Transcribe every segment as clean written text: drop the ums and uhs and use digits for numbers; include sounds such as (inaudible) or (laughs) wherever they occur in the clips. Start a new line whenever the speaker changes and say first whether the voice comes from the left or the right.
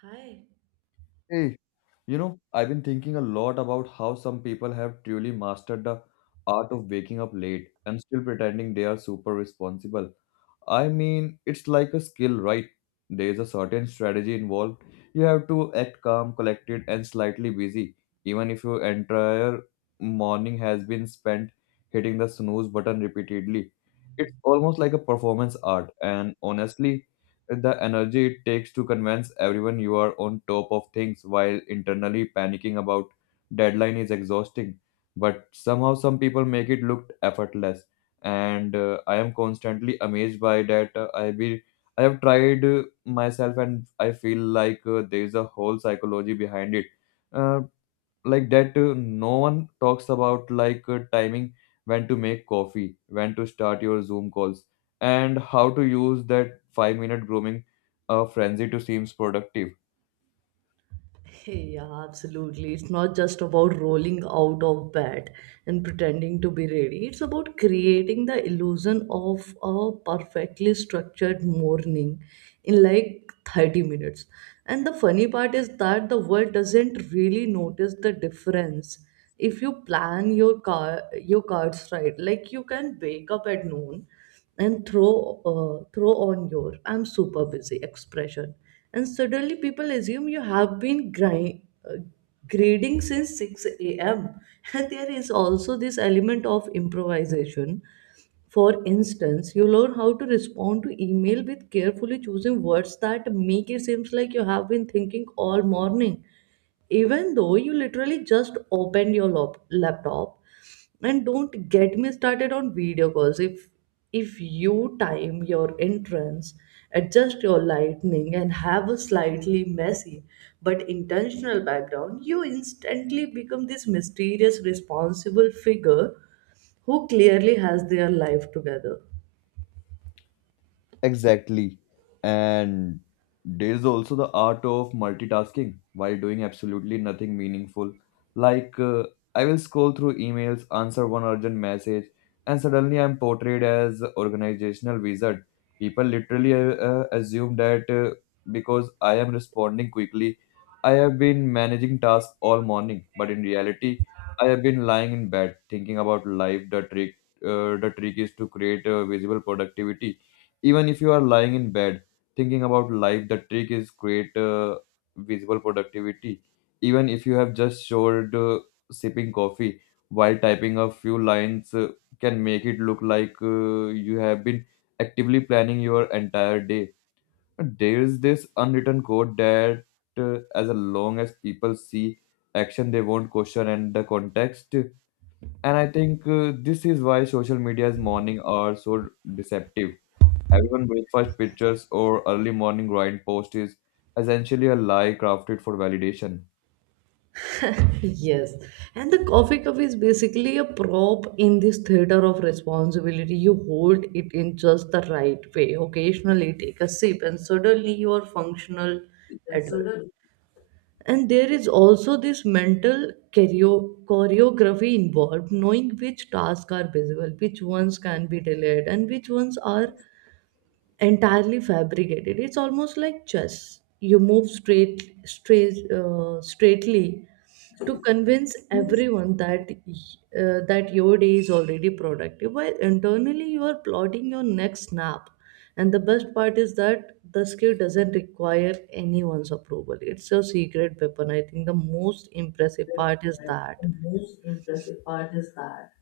right: Hi.
left: Hey, you know, I've been thinking a lot about how some people have truly mastered the art of waking up late and still pretending they are super responsible. I mean, it's like a skill, right? There is a certain strategy involved. You have to act calm, collected, and slightly busy, even if your entire morning has been spent hitting the snooze button repeatedly. It's almost like a performance art, and honestly, the energy it takes to convince everyone you are on top of things while internally panicking about deadline is exhausting, but somehow some people make it look effortless, and I am constantly amazed by that. I have tried myself, and I feel like there is a whole psychology behind it uh, like that no one talks about, like timing, when to make coffee, when to start your Zoom calls, and how to use that 5 minute grooming frenzy to seems productive.
right: (laughs) Yeah, absolutely. It's not just about rolling out of bed and pretending to be ready. It's about creating the illusion of a perfectly structured morning in like 30 minutes. And the funny part is that the world doesn't really notice the difference if you plan your cards right. Like you can wake up at noon and throw on your "I'm super busy" expression, and suddenly people assume you have been uh, grading since 6 a.m. (laughs) And there is also this element of improvisation. For instance, you learn how to respond to email with carefully choosing words that make it seems like you have been thinking all morning even though you literally just opened your laptop. And don't get me started on video calls. If you time your entrance, adjust your lighting and have a slightly messy but intentional background, you instantly become this mysterious responsible figure who clearly has their life together.
left: Exactly. And there is also the art of multitasking while doing absolutely nothing meaningful. Like, uh, I will scroll through emails, answer one urgent message, and suddenly I'm portrayed as organizational wizard. People literally assume that because I am responding quickly, I have been managing tasks all morning. But in reality, I have been lying in bed thinking about life. The trick is to create visible productivity even if you are lying in bed thinking about life. The trick is create visible productivity even if you have just showed sipping coffee while typing a few lines. Can make it look like you have been actively planning your entire day. There is this unwritten code that as long as people see action, they won't question and the context. And I think this is why social media's morning are so deceptive. Everyone breakfast pictures or early morning grind post is essentially a lie crafted for validation.
right: Yes, and the coffee cup is basically a prop in this theater of responsibility. You hold it in just the right way, occasionally take a sip, and suddenly you are functional
left: We
right: adult.
left: consider
right: And there is also this mental choreography involved, knowing which tasks are visible, which ones can be delayed, and which ones are entirely fabricated. It's almost like chess. You move straightly to convince
left: most
right: everyone that that your day is already productive, while internally you are plotting your next nap. And the best part is that the skill doesn't require anyone's approval. It's a secret weapon. I think the most impressive part is
left: preferred
right: that
left: and most impressive part is that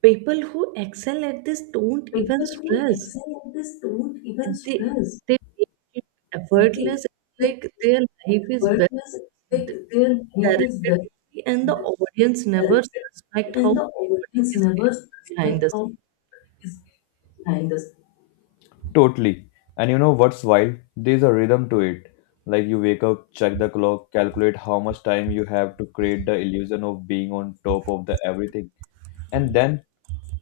right: people who excel at this don't even
left: people who
right: stress.
left: excel at this don't even
right: They
left: stress.
right: they make it
left: They
right: effortless,
left: like
right: like their life is well
left: worthless, like their behavior is better.
right: directed, and the audience never suspect
left: And
right: how
left: the
right: chaotic
left: audience
right: is
left: never
right: behind
left: suspect
right: the
left: how it
right: scenes.
left: is behind this. Totally. And you know what's wild? There's a rhythm to it. Like you wake up, check the clock, calculate how much time you have to create the illusion of being on top of the everything. And then,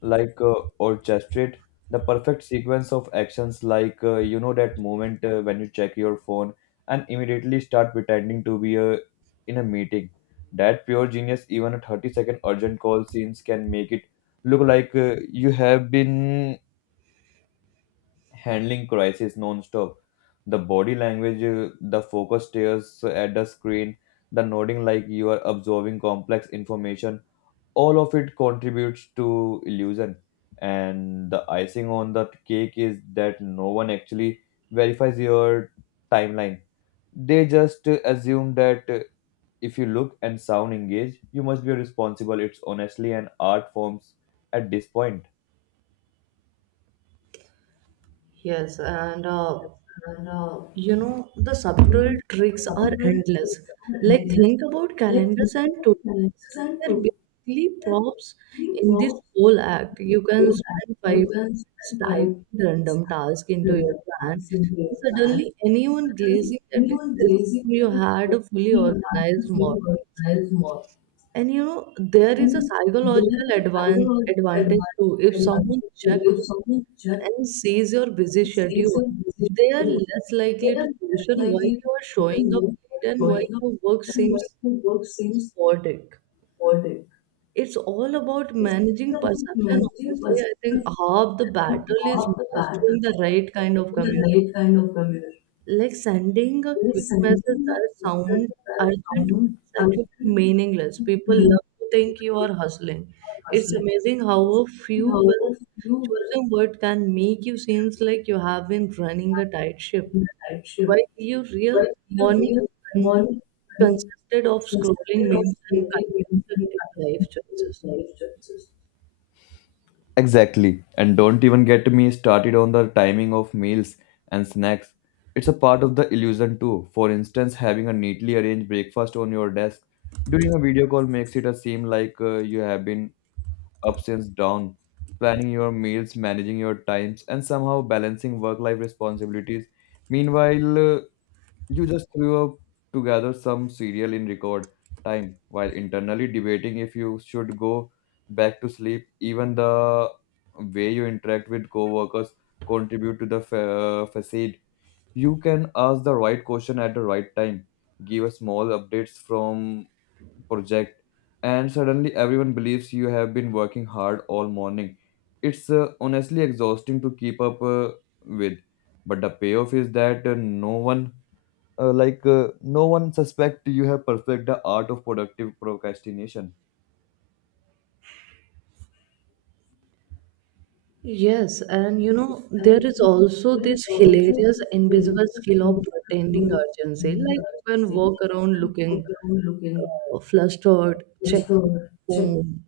left: like uh, orchestrate the perfect sequence of actions, like you know that moment when you check your phone and immediately start pretending to be in a meeting. That pure genius, even a 30-second urgent call scenes can make it look like you have been handling crisis non-stop. The body language, the focus stares at the screen, the nodding like you are absorbing complex information, all of it contributes to illusion. And the icing on the cake is that no one actually verifies your timeline. They just assume that if you look and sound engaged, you must be responsible. It's honestly an art forms at this point.
right: Yes, and
left: No, no.
right: You know, the
left: You
right: subtle
left: know,
right: tricks are
left: summer
right: endless.
left: trips are
right: Like,
left: endless.
right: think about
left: Like think
right: calendars and
left: about
right: to.
left: calendars and
right: They're
left: to
right: basically props
left: feeling
right: in
left: forward
right: this whole act. You
left: so
right: can
left: that
right: spend
left: you
right: five
left: can
right: minutes
left: spend time
right: typing random task into
left: in
right: your
left: the
right: plan,
left: past in your
right: and
left: plan.
right: suddenly anyone
left: Suddenly,
right: glazing at it
left: anyone gazing
right: assume you
left: at
right: had
left: you
right: a fully
left: feel
right: organized
left: another feel
right: morning.
left: worthwhile more.
right: And you know, there
left: I
right: is a
left: mean, there
right: psychological
left: is a psychological
right: advantage
left: advantage
right: too. If
left: advantage
right: someone
left: too.
right: checks
left: If someone just
right: and sees your busy
left: sees
right: schedule,
left: your
right: they are
left: decision,
right: less
left: yeah,
right: likely to
left: that's
right: question
left: like
right: why
left: the
right: you are
left: people
right: showing up
left: move for
right: late and why
left: showing up
right: your work
left: and why
right: seems
left: the work seems
right: sporadic.
left: robotic.
right: It's all about
left: It's
right: managing
left: all about
right: perception,
left: managing
right: honestly. I think
left: perceptions
right: half the battle
left: and
right: is
left: how the pattern
right: mastering the
left: is
right: right kind of
left: in the
right: communication.
left: right kind of a mirror.
right: Like sending a
left: There
right: quick
left: is sending
right: message
left: the
right: that
left: pictures
right: sounds
left: that are
right: urgent
left: common
right: is actually
left: outfit
right: meaningless. People
left: when
right: love to
left: you
right: think you are hustling.
left: are
right: It's
left: hustling.
right: amazing how
left: It's
right: a few
left: how
right: well
left: of you feel
right: chosen word can make you seems like you have been running a tight
left: in
right: ship.
left: the right shift.
right: While your
left: When
right: real
left: you
right: morning
left: real
right: con-
left: money con-
right: consisted of scrolling
left: consisted of
right: memes and
left: solely wins and
right: contemplative life
left: unpredictable
right: choices.
left: life choices. Exactly. And don't even get me started on the timing of meals and snacks. It's a part of the illusion too. For instance, having a neatly arranged breakfast on your desk during a video call makes it a seem like you have been up since dawn, planning your meals, managing your times, and somehow balancing work life responsibilities. Meanwhile, you just threw up together some cereal in record time while internally debating if you should go back to sleep. Even the way you interact with coworkers contribute to the facade. You can ask the right question at the right time, give a small updates from project, and suddenly everyone believes you have been working hard all morning. It's honestly exhausting to keep up with, but the payoff is that no one no one suspect you have perfect the art of productive procrastination.
right: Yes, and you know, there is also this hilarious invisible skill of pretending urgency. Like you can walk around looking flustered, checking phone,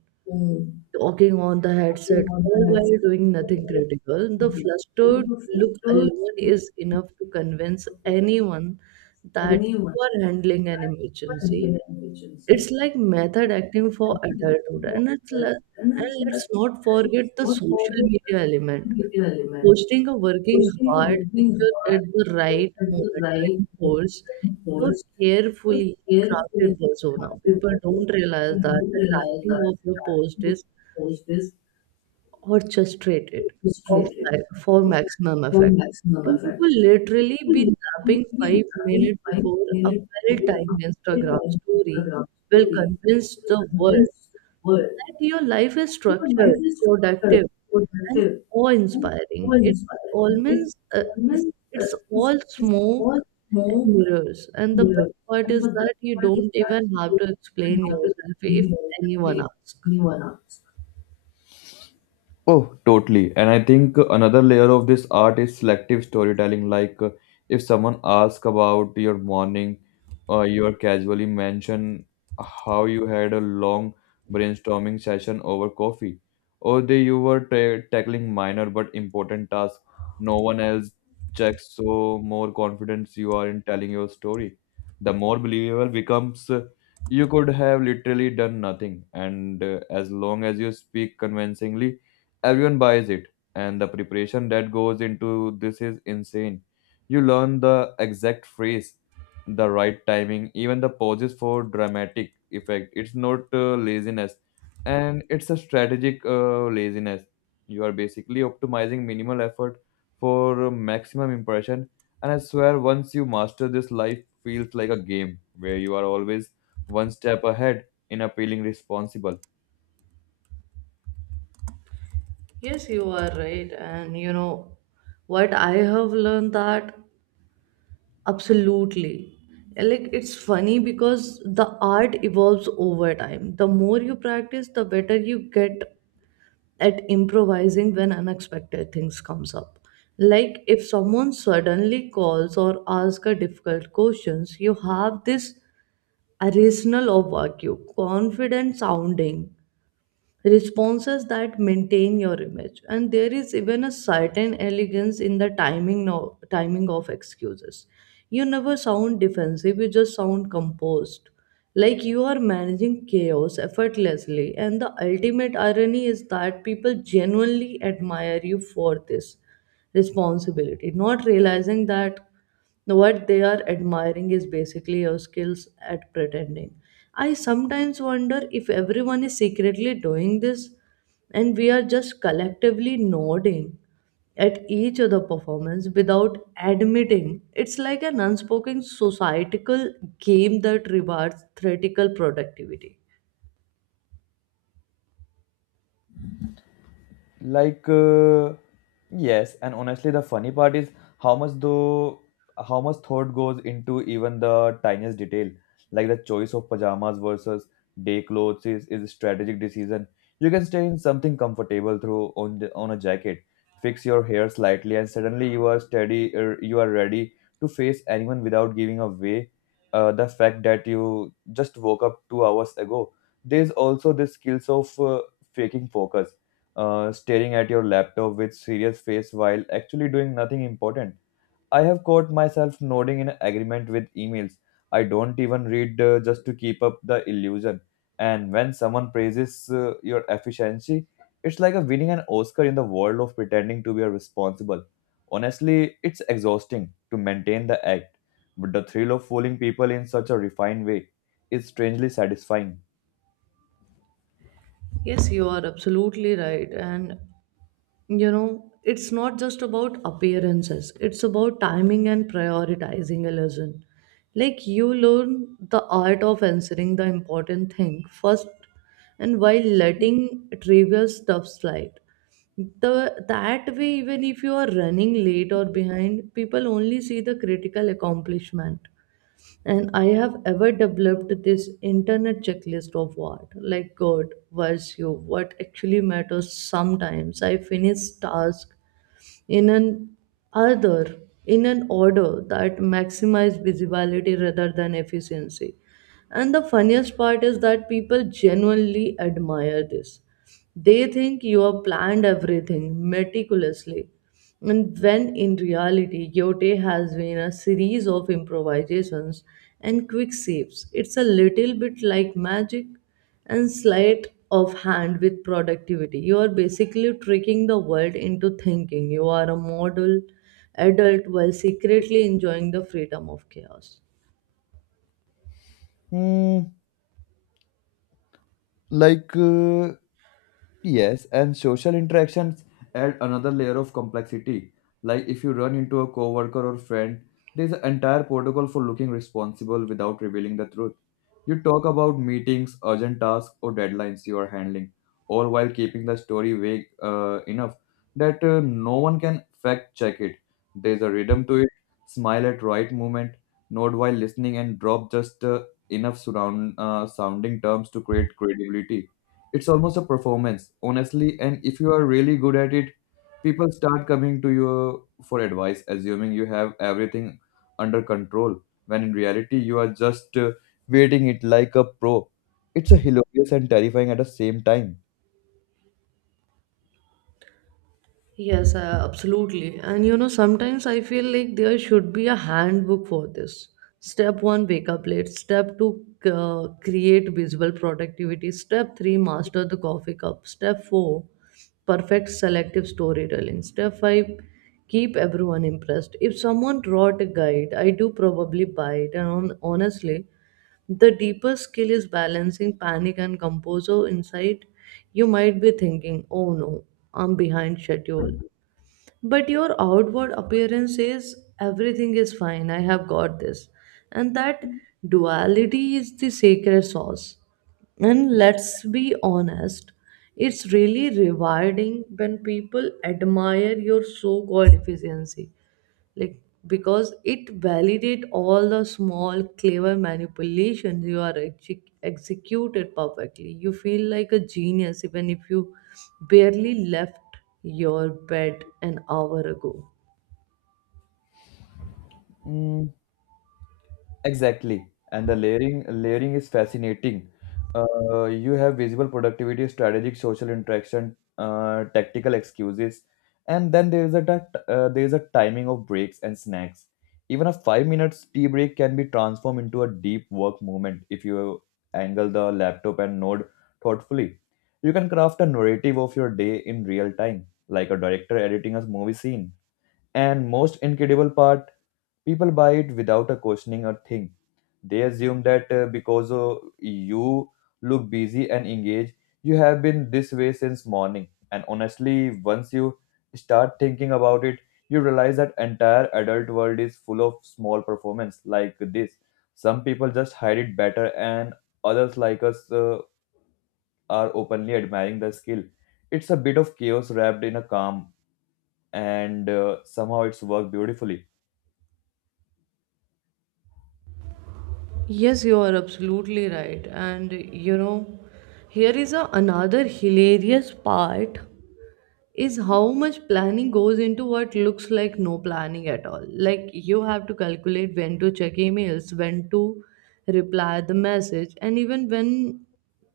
right: talking on the headset, all while doing nothing critical. The flustered look alone is enough to convince anyone that you are handling an emergency. It's like method acting for adulthood, and and let's not forget the social media element. Posting a working
left: Pushing a
right: hard
left: moving
right: picture at
left: heart
right: the right
left: at the
right: moment
left: right
right: reinforces
left: moment
right: your
left: holds so
right: carefully
left: carefully
right: crafted persona.
left: crafted
right: People
left: effort.
right: don't realize
left: You
right: that
left: do
right: the
left: realize
right: timing
left: that
right: of your
left: starting
right: post
left: with
right: is
left: the post is
right: orchestrated
left: frustrated
right: for maximum
left: for
right: effect.
left: maximum
right: And you
left: effect.
right: will literally
left: People
right: be
left: usually
right: napping
left: be
right: five
left: grabbing
right: minutes
left: five
right: before a
left: minutes to do a
right: well-timed Instagram
left: full-time
right: story
left: Instagram
right: will
left: story
right: convince
left: to
right: the world
left: convince the world,
right: that your life is
left: you know,
right: structured,
left: life is shorter,
right: productive, and
left: productive, and more
right: awe-inspiring. It's
left: inspiring. If
right: almost uh, it's,
left: government uh,
right: it's
left: is,
right: all
left: is all
right: smoke and
left: more
right: mirrors. And the
left: clear,
right: best part
left: and the
right: is that
left: best
right: you
left: part is
right: don't
left: that
right: even
left: you
right: have to
left: don't
right: explain
left: have to
right: yourself if
left: explain it
right: anyone
left: to
right: asks.
left: anyone else. Oh, totally. And I think another layer of this art is selective storytelling. If someone asks about your morning, you are casually mention how you had a long brainstorming session over coffee, or that you were ta tackling minor but important tasks no one else checks. So, more confidence you are in telling your story, the more believable becomes. You could have literally done nothing, and as long as you speak convincingly, everyone buys it. And the preparation that goes into this is insane. You learn the exact phrase, the right timing, even the pauses for dramatic effect. It's not laziness, and it's a strategic laziness. You are basically optimizing minimal effort for maximum impression, and I swear once you master this, life feels like a game where you are always one step ahead in appealing responsible.
right: Yes, you are right. And you know what I have learned, that absolutely. Like it's funny because the art evolves over time. The more you practice, the better you get at improvising when unexpected things comes up. Like if someone suddenly calls or asks a difficult questions, you have this arsenal of vague confident sounding responses that maintain your image. And there is even a certain elegance in the timing of excuses. You never sound defensive, you just sound composed, like you are managing chaos effortlessly. And the ultimate irony is that people genuinely admire you for this responsibility, not realizing that what they are admiring is basically your skills at pretending. I sometimes wonder if everyone is secretly doing this and we are just collectively nodding at each other performance without admitting it's like an unspoken societal game that rewards theoretical productivity.
left: Like, uh, yes, and honestly, the funny part is how much though, how much thought goes into even the tiniest detail. Like the choice of pajamas versus day clothes is a strategic decision. You can stay in something comfortable through on the, on a jacket, fix your hair slightly, and suddenly you are steady. You are ready to face anyone without giving away the fact that you just woke up 2 hours ago. There's also the skills of faking focus, staring at your laptop with serious face while actually doing nothing important. I have caught myself nodding in agreement with emails. I don't even read just to keep up the illusion. And when someone praises your efficiency, it's like a winning an Oscar in the world of pretending to be responsible. Honestly, it's exhausting to maintain the act, but the thrill of fooling people in such a refined way is strangely satisfying.
right: Yes, you are absolutely right, and you know, it's not just about appearances, it's about timing and prioritizing a lesson. Like you learn the art of answering the important thing first, and while letting trivial stuff slide, the that way even if you are running late or behind, people only see the critical accomplishment. And I have ever developed this internet checklist of what, like good, virtue, what actually matters. Sometimes I finish task in an other in an order that maximize visibility rather than efficiency. And the funniest part is that people genuinely admire this. They think you have planned everything meticulously, and when in reality yote has been a series of improvisations and quick saves. It's a little bit like magic and sleight of hand with productivity. You are basically tricking the world into thinking you are a model adult while secretly enjoying the freedom of chaos.
left: Hmm, like uh, yes, and social interactions add another layer of complexity. Like if you run into a coworker or friend, there's an entire protocol for looking responsible without revealing the truth. You talk about meetings, urgent tasks, or deadlines you are handling, all while keeping the story vague enough that no one can fact check it. There's a rhythm to it. Smile at right moment, nod while listening, and drop just enough surround sounding terms to create credibility. It's almost a performance, honestly. And if you are really good at it, people start coming to you for advice, assuming you have everything under control, when in reality, you are just waiting it like a pro. It's a hilarious and terrifying at the same time.
right: Yes, Absolutely. And you know, sometimes I feel like there should be a handbook for this. Step one, wake up late. Step two, create visual productivity. Step three, master the coffee cup. Step four, perfect selective storytelling. Step five, keep everyone impressed. If someone wrote a guide, I do probably buy it. And honestly, the deeper skill is balancing panic and composure inside. You might be thinking, oh no, I'm behind schedule, but your outward appearance says everything is fine, I have got this. And that duality is the sacred sauce. And let's be honest, it's really rewarding when people admire your so called efficiency, like, because it validate all the small clever manipulations you are executed perfectly. You feel like a genius even if you barely left your bed an hour ago.
left: Mm, exactly. And the layering is fascinating. You have visible productivity, strategic social interaction, tactical excuses, and then there is a timing of breaks and snacks. Even a 5 minutes tea break can be transformed into a deep work moment if you angle the laptop and node thoughtfully. You can craft a narrative of your day in real time, like a director editing a movie scene. And most incredible part, people buy it without a questioning a thing. They assume that because you look busy and engaged, you have been this way since morning. And honestly, once you start thinking about it, you realize that entire adult world is full of small performance like this. Some people just hide it better, and others like us are openly admiring the skill. It's a bit of chaos wrapped in a calm, and somehow it's worked beautifully.
right: Yes, you are absolutely right, and you know, here is another hilarious part, is how much planning goes into what looks like no planning at all. Like you have to calculate when to check emails, when to reply the message, and even when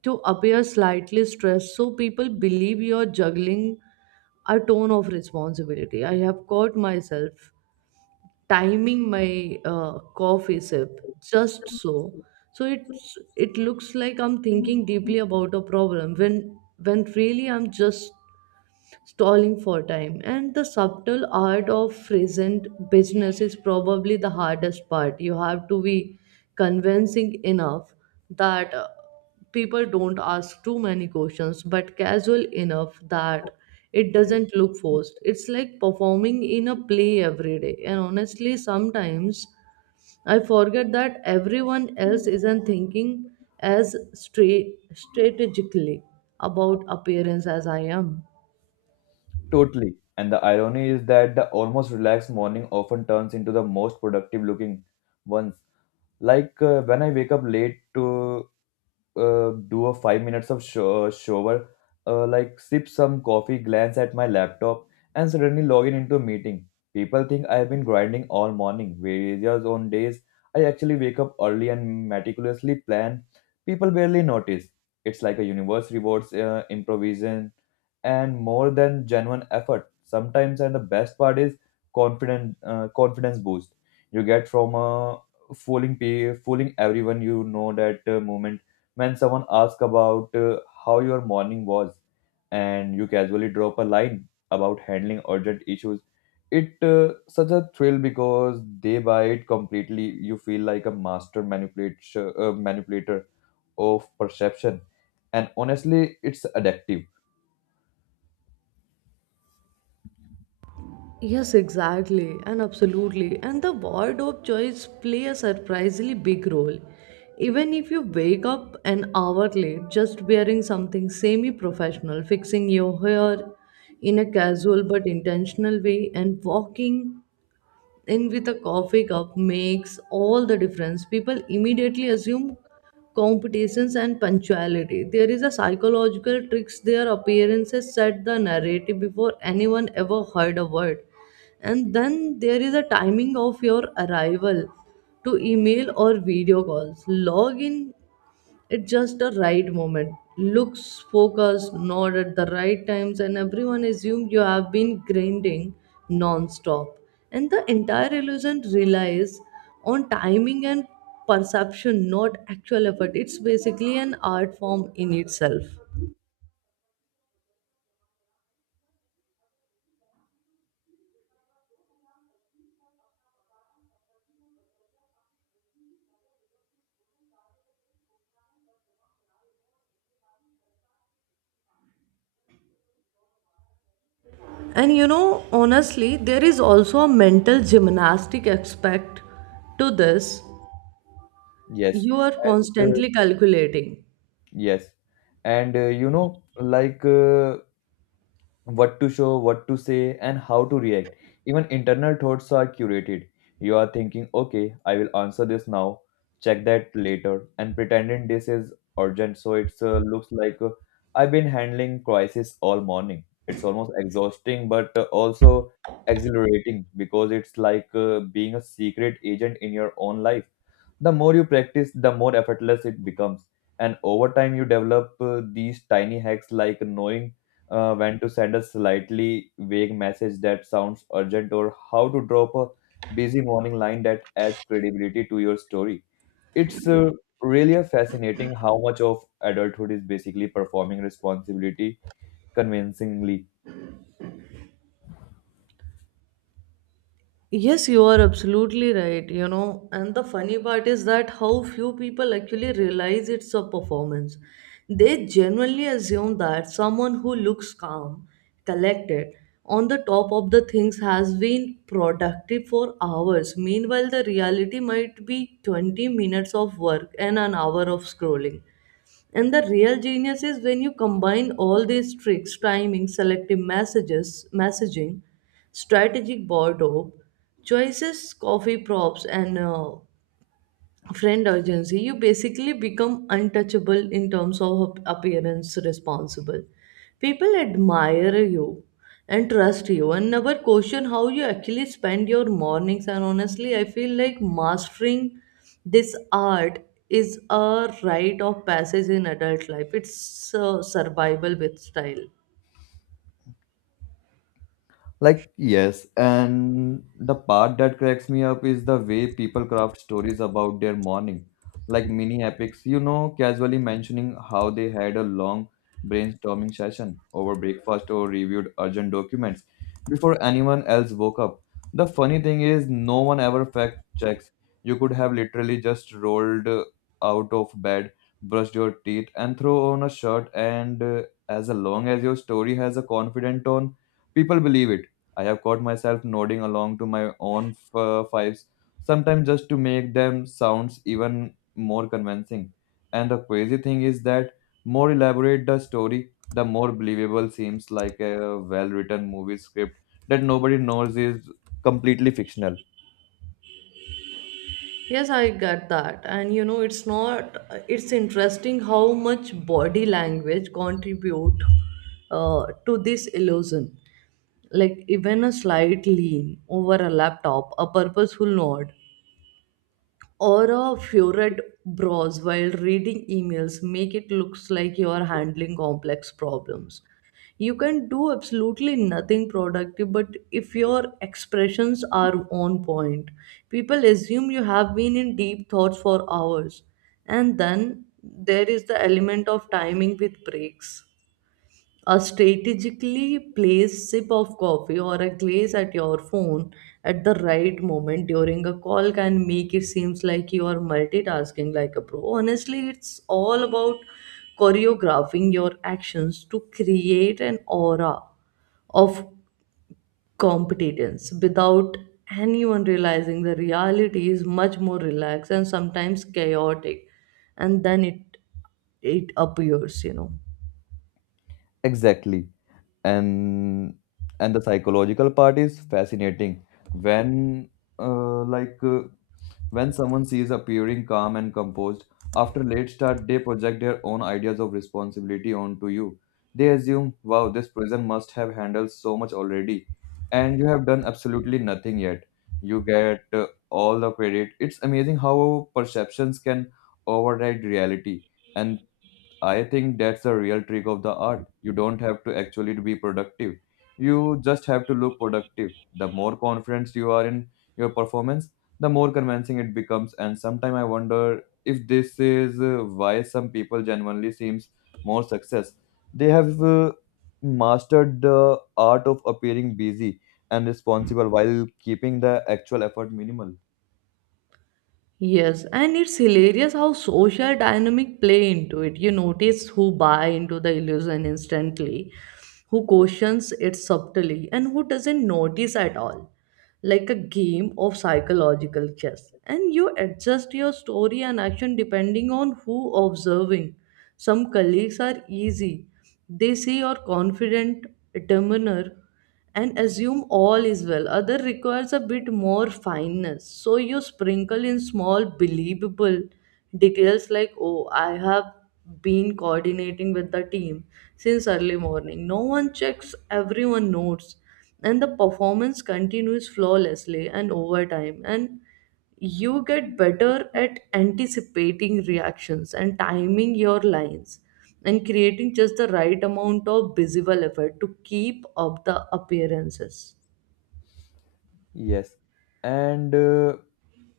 right: to appear slightly stressed so people believe you're juggling a tone of responsibility. I have caught myself timing my coffee sip just so it's it looks like I'm thinking deeply about a problem when really I'm just stalling for time. And the subtle art of present business is probably the hardest part. You have to be convincing enough that people don't ask too many questions but casual enough that it doesn't look forced. It's like performing in a play every day, and honestly sometimes I forget that everyone else isn't thinking as straight strategically about appearance as I am.
left: Totally. And the irony is that the almost relaxed morning often turns into the most productive looking ones. When I wake up late to do a 5 minutes of shower, like sip some coffee, glance at my laptop, and suddenly log in into a meeting. People think I have been grinding all morning. Whereas on days I actually wake up early and meticulously plan, people barely notice. It's like a universe rewards improvisation and more than genuine effort. Sometimes, and the best part is confident confidence boost you get from fooling everyone, you know that moment when someone asks about how your morning was, and you casually drop a line about handling urgent issues. It such a thrill because they buy it completely. You feel like a master manipulator manipulator of perception, and honestly it's addictive.
right: Yes, exactly, and absolutely. And the wardrobe choice play a surprisingly big role. Even if you wake up an hour late, just wearing something semi-professional, fixing your hair in a casual but intentional way, and walking in with a coffee cup makes all the difference. People immediately assume competitions and punctuality. There is a psychological tricks. Their appearances set the narrative before anyone ever heard a word. And then there is a timing of your arrival to email or video calls. Log in it's just a right moment. Looks focused, nod at the right times, and everyone assumes you have been grinding non-stop. And the entire illusion relies on timing and perception, not actual effort. It's basically an art form in itself. And you know, honestly, there is also a mental gymnastic aspect to this.
left: Yes.
right: You are
left: and
right: constantly calculating.
left: yes. and you know like What to show, what to say, and how to react. Even internal thoughts are curated. You are thinking, okay, I will answer this now, check that later, and pretending this is urgent. So it looks like I've been handling crisis all morning. It's almost exhausting, but also exhilarating because it's like being a secret agent in your own life. The more you practice, the more effortless it becomes. And over time, you develop these tiny hacks, like knowing when to send a slightly vague message that sounds urgent, or how to drop a busy morning line that adds credibility to your story. It's really a fascinating how much of adulthood is basically performing responsibility convincingly.
right: Yes, you are absolutely right, you know. And the funny part is that how few people actually realize it's a performance. They generally assume that someone who looks calm, collected, on the top of the things has been productive for hours. Meanwhile, the reality might be 20 minutes of work and an hour of scrolling. And the real genius is when you combine all these tricks, timing, selective messaging, strategic board op, choices, coffee props, and friend urgency. You basically become untouchable in terms of appearance responsible. People admire you and trust you and never question how you actually spend your mornings. And honestly I feel like mastering this art is a rite of passage in adult life. It's survival with style.
left: Like, yes, and the part that cracks me up is the way people craft stories about their morning, like mini epics, you know, casually mentioning how they had a long brainstorming session over breakfast, or reviewed urgent documents before anyone else woke up. The funny thing is, no one ever fact checks. You could have literally just rolled out of bed, brushed your teeth, and throw on a shirt, and as long as your story has a confident tone, people believe it. I have caught myself nodding along to my own fives, sometimes just to make them sounds even more convincing. And the crazy thing is that more elaborate the story, the more believable seems like a well-written movie script that nobody knows is completely fictional.
right: Yes, I get that. And you know, it's not, it's interesting how much body language contribute to this illusion. Like even a slight lean over a laptop, a purposeful nod, or a furrowed brows while reading emails make it looks like you are handling complex problems. You can do absolutely nothing productive, but if your expressions are on point, people assume you have been in deep thoughts for hours. And then there is the element of timing with breaks. A strategically placed sip of coffee or a glaze at your phone at the right moment during a call can make it seems like you are multitasking like a pro. Honestly, it's all about choreographing your actions to create an aura of competence without anyone realizing the reality is much more relaxed and sometimes chaotic. And then it appears,
left: Exactly. and and the psychological part is fascinating when uh, like uh, when someone sees appearing calm and composed after late start, they project their own ideas of responsibility onto you. They assume, wow, this prison must have handled so much already, and you have done absolutely nothing yet. You get all the credit. It's amazing how perceptions can override reality. And I think that's the real trick of the art. You don't have to actually be productive. You just have to look productive. The more confident you are in your performance, the more convincing it becomes. And sometimes I wonder if this is why some people genuinely seems more success. They have mastered the art of appearing busy and responsible while keeping the actual effort minimal.
right: Yes, and it's hilarious how social dynamic play into it. You notice who buy into the illusion instantly, who questions it subtly, and who doesn't notice at all. Like a game of psychological chess. And you adjust your story and action depending on who observing. Some colleagues are easy. They see your confident demeanor and assume all is well. Other requires a bit more fineness. So you sprinkle in small believable details like, oh, I have been coordinating with the team since early morning. No one checks, everyone notes. And the performance continues flawlessly and over time. And you get better at anticipating reactions and timing your lines and creating just the right amount of visual effort to keep up the appearances.
left: Yes. And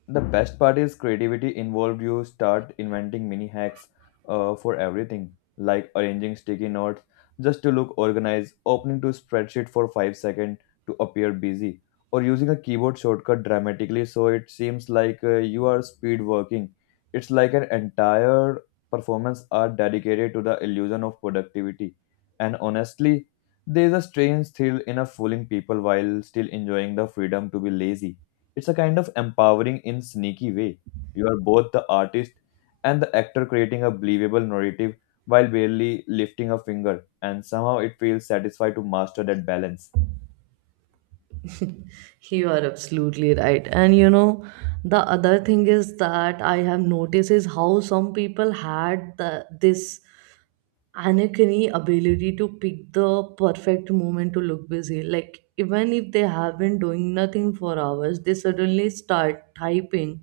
left: the best part is creativity involved. You start inventing mini hacks for everything, like arranging sticky notes just to look organized, opening to spreadsheet for 5 seconds to appear busy, or using a keyboard shortcut dramatically so it seems like you are speed working. It's like an entire performance art dedicated to the illusion of productivity. And honestly, there's a strange thrill in a fooling people while still enjoying the freedom to be lazy. It's a kind of empowering in sneaky way. You are both the artist and the actor, creating a believable narrative while barely lifting a finger, and somehow it feels satisfied to master that balance.
right: (laughs) You are absolutely right. And you know, the other thing is that I have noticed is how some people had this uncanny ability to pick the perfect moment to look busy. Like, even if they have been doing nothing for hours, they suddenly start typing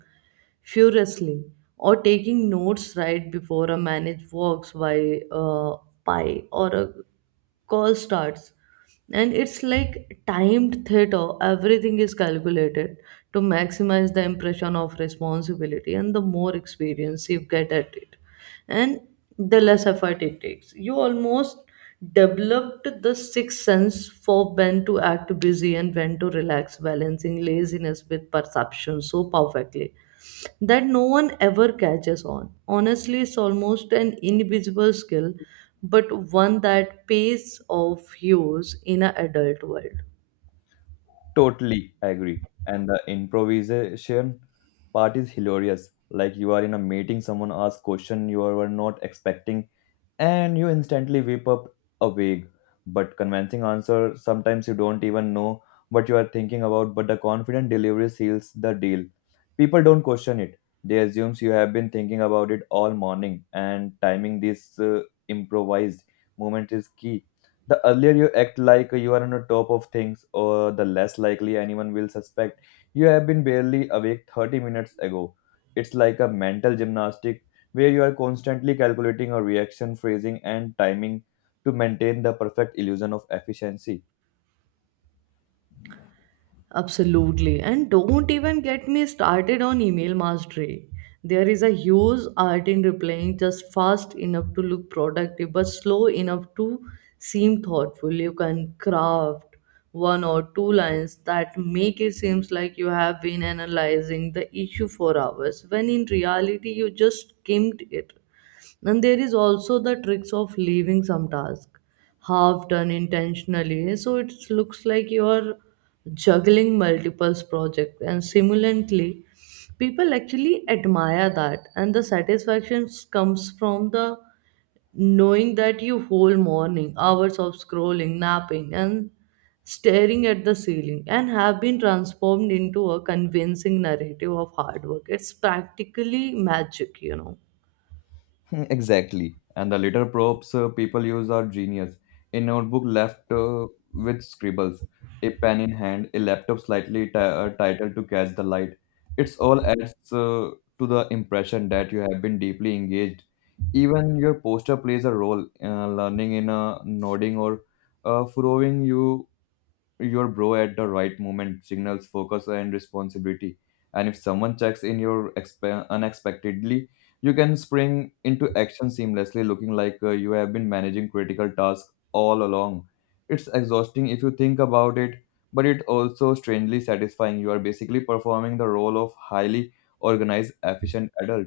right: furiously or taking notes right before a managed works by pie or a call starts. And it's like timed theater. Everything is calculated to maximize the impression of responsibility, and the more experience you get at it and the less effort it takes, you almost developed the sixth sense for when to act busy and when to relax, balancing laziness with perception so perfectly that no one ever catches on. Honestly, it's almost an invisible skill, but one that pays off huge in an adult world.
left: Totally agree. And the improvisation part is hilarious. Like, you are in a meeting, someone asks question you were not expecting, and you instantly whip up a vague but convincing answer. Sometimes you don't even know what you are thinking about, but the confident delivery seals the deal. People don't question it. They assume you have been thinking about it all morning, and timing this improvised moment is key. The earlier you act like you are on the top of things, or the less likely anyone will suspect you have been barely awake 30 minutes ago. It's like a mental gymnastic where you are constantly calculating a reaction, phrasing, and timing to maintain the perfect illusion of efficiency.
right: Absolutely. And don't even get me started on email mastery. There is a huge art in replying just fast enough to look productive, but slow enough to seem thoughtful. You can craft one or two lines that make it seems like you have been analyzing the issue for hours, when in reality you just skimmed it. And there is also the tricks of leaving some task half done intentionally, so it looks like you are juggling multiple projects. And simultaneously, people actually admire that, and the satisfaction comes from the knowing that you whole morning hours of scrolling, napping, and staring at the ceiling and have been transformed into a convincing narrative of hard work. It's practically magic, you know.
left: (laughs) Exactly. And the little props people use are genius. A notebook left with scribbles, a pen in hand, a laptop slightly titled to catch the light. It's all adds to the impression that you have been deeply engaged. Even your poster plays a role, learning in a nodding or furrowing your bro at the right moment signals focus and responsibility. And if someone checks in your unexpectedly, you can spring into action seamlessly, looking like you have been managing critical tasks all along. It's exhausting if you think about it, but it also strangely satisfying. You are basically performing the role of highly organized efficient adult,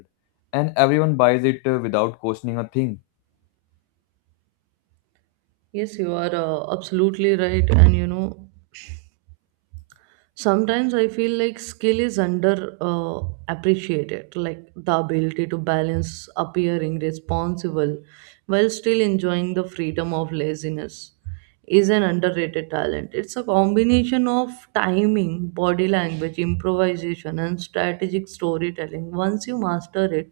left: and everyone buys it without questioning a thing.
right: Yes, you are absolutely right. And you know, sometimes I feel like skill is under appreciated, like the ability to balance appearing responsible while still enjoying the freedom of laziness is an underrated talent. It's a combination of timing, body language, improvisation, and strategic storytelling. Once you master it,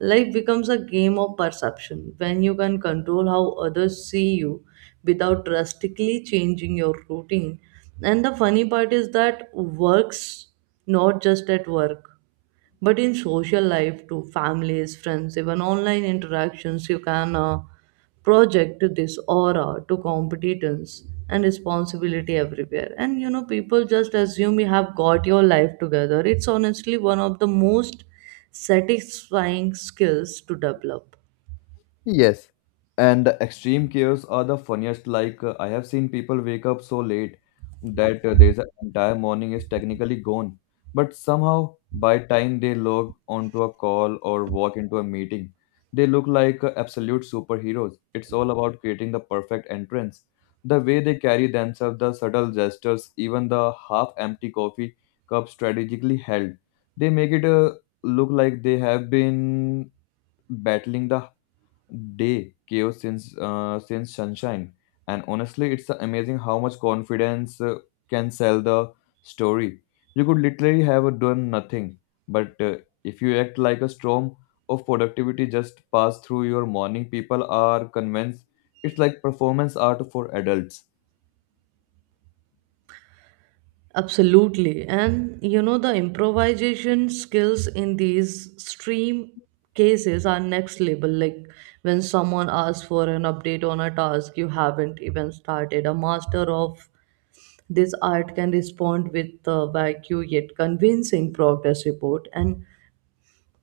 right: life becomes a game of perception when you can control how others see you without drastically changing your routine. And the funny part is that works not just at work, but in social life too, families, friends, even online interactions. You can project this aura to competence and responsibility everywhere. And you know, people just assume you have got your life together. It's honestly one of the most satisfying skills to develop.
left: Yes, and the extreme chaos are the funniest. Like, I have seen people wake up so late that their entire morning is technically gone, but somehow by time they log onto a call or walk into a meeting, they look like absolute superheroes. It's all about creating the perfect entrance. The way they carry themselves, the subtle gestures, even the half-empty coffee cup strategically held, they make it look like they have been battling the day chaos since sunshine. And honestly, it's amazing how much confidence can sell the story. You could literally have done nothing, but if you act like a storm of productivity just pass through your morning, people are convinced. It's like performance art for adults.
right: Absolutely. And you know, the improvisation skills in these stream cases are next level. Like when someone asks for an update on a task you haven't even started, a master of this art can respond with a vague yet convincing progress report and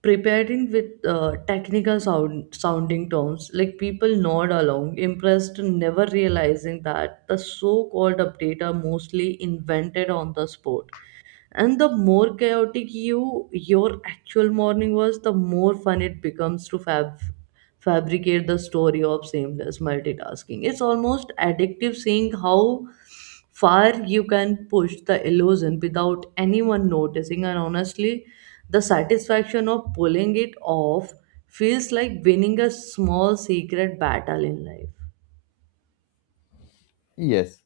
right: preparing with technical sounding terms, like people nod along impressed, never realizing that the so-called update are mostly invented on the spot. And the more chaotic your actual morning was, the more fun it becomes to fabricate the story of seamless multitasking. It's almost addictive seeing how far you can push the illusion without anyone noticing. And honestly, the satisfaction of pulling it off feels like winning a small secret battle in life.
left: Yes.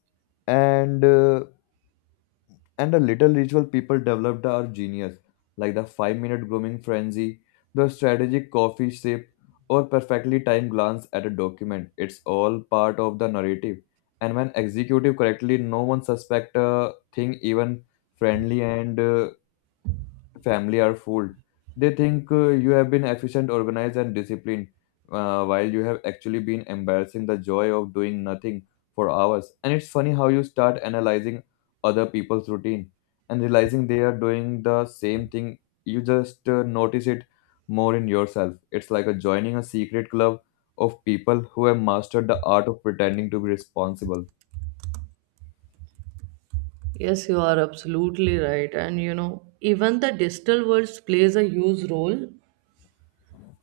left: and uh, And the little ritual people developed are genius, like the 5-minute minute grooming frenzy, the strategic coffee sip, or perfectly timed glance at a document. It's all part of the narrative. And when executed correctly, no one suspects a thing. Even friendly and family are fooled. They think you have been efficient, organized, and disciplined, while you have actually been embarrassing the joy of doing nothing for hours. And it's funny how you start analyzing other people's routine and realizing they are doing the same thing. You just notice it more in yourself. It's like a joining a secret club of people who have mastered the art of pretending to be responsible.
right: Yes, you are absolutely right. And you know, even the digital world plays a huge role.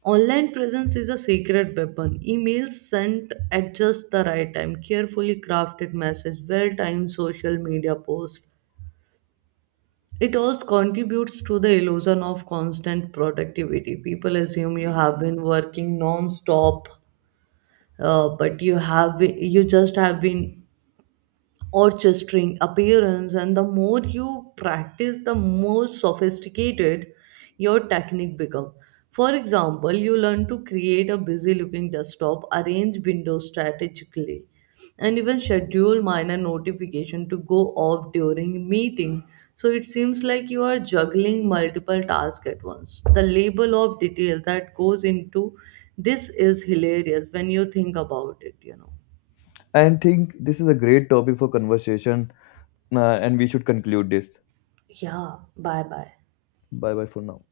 right: Online presence is a secret weapon. Emails sent at just the right time, carefully crafted message, well-timed social media post. It all contributes to the illusion of constant productivity. People assume you have been working non-stop, but you just have been orchestering appearance. And the more you practice, the more sophisticated your technique becomes. For example, you learn to create a busy looking desktop, arrange windows strategically, and even schedule minor notification to go off during meeting, so it seems like you are juggling multiple tasks at once. The level of detail that goes into this is hilarious when you think about it, you know.
left: I think this is a great topic for conversation, and we should conclude this.
right: Yeah, bye bye.
left: Bye bye for now.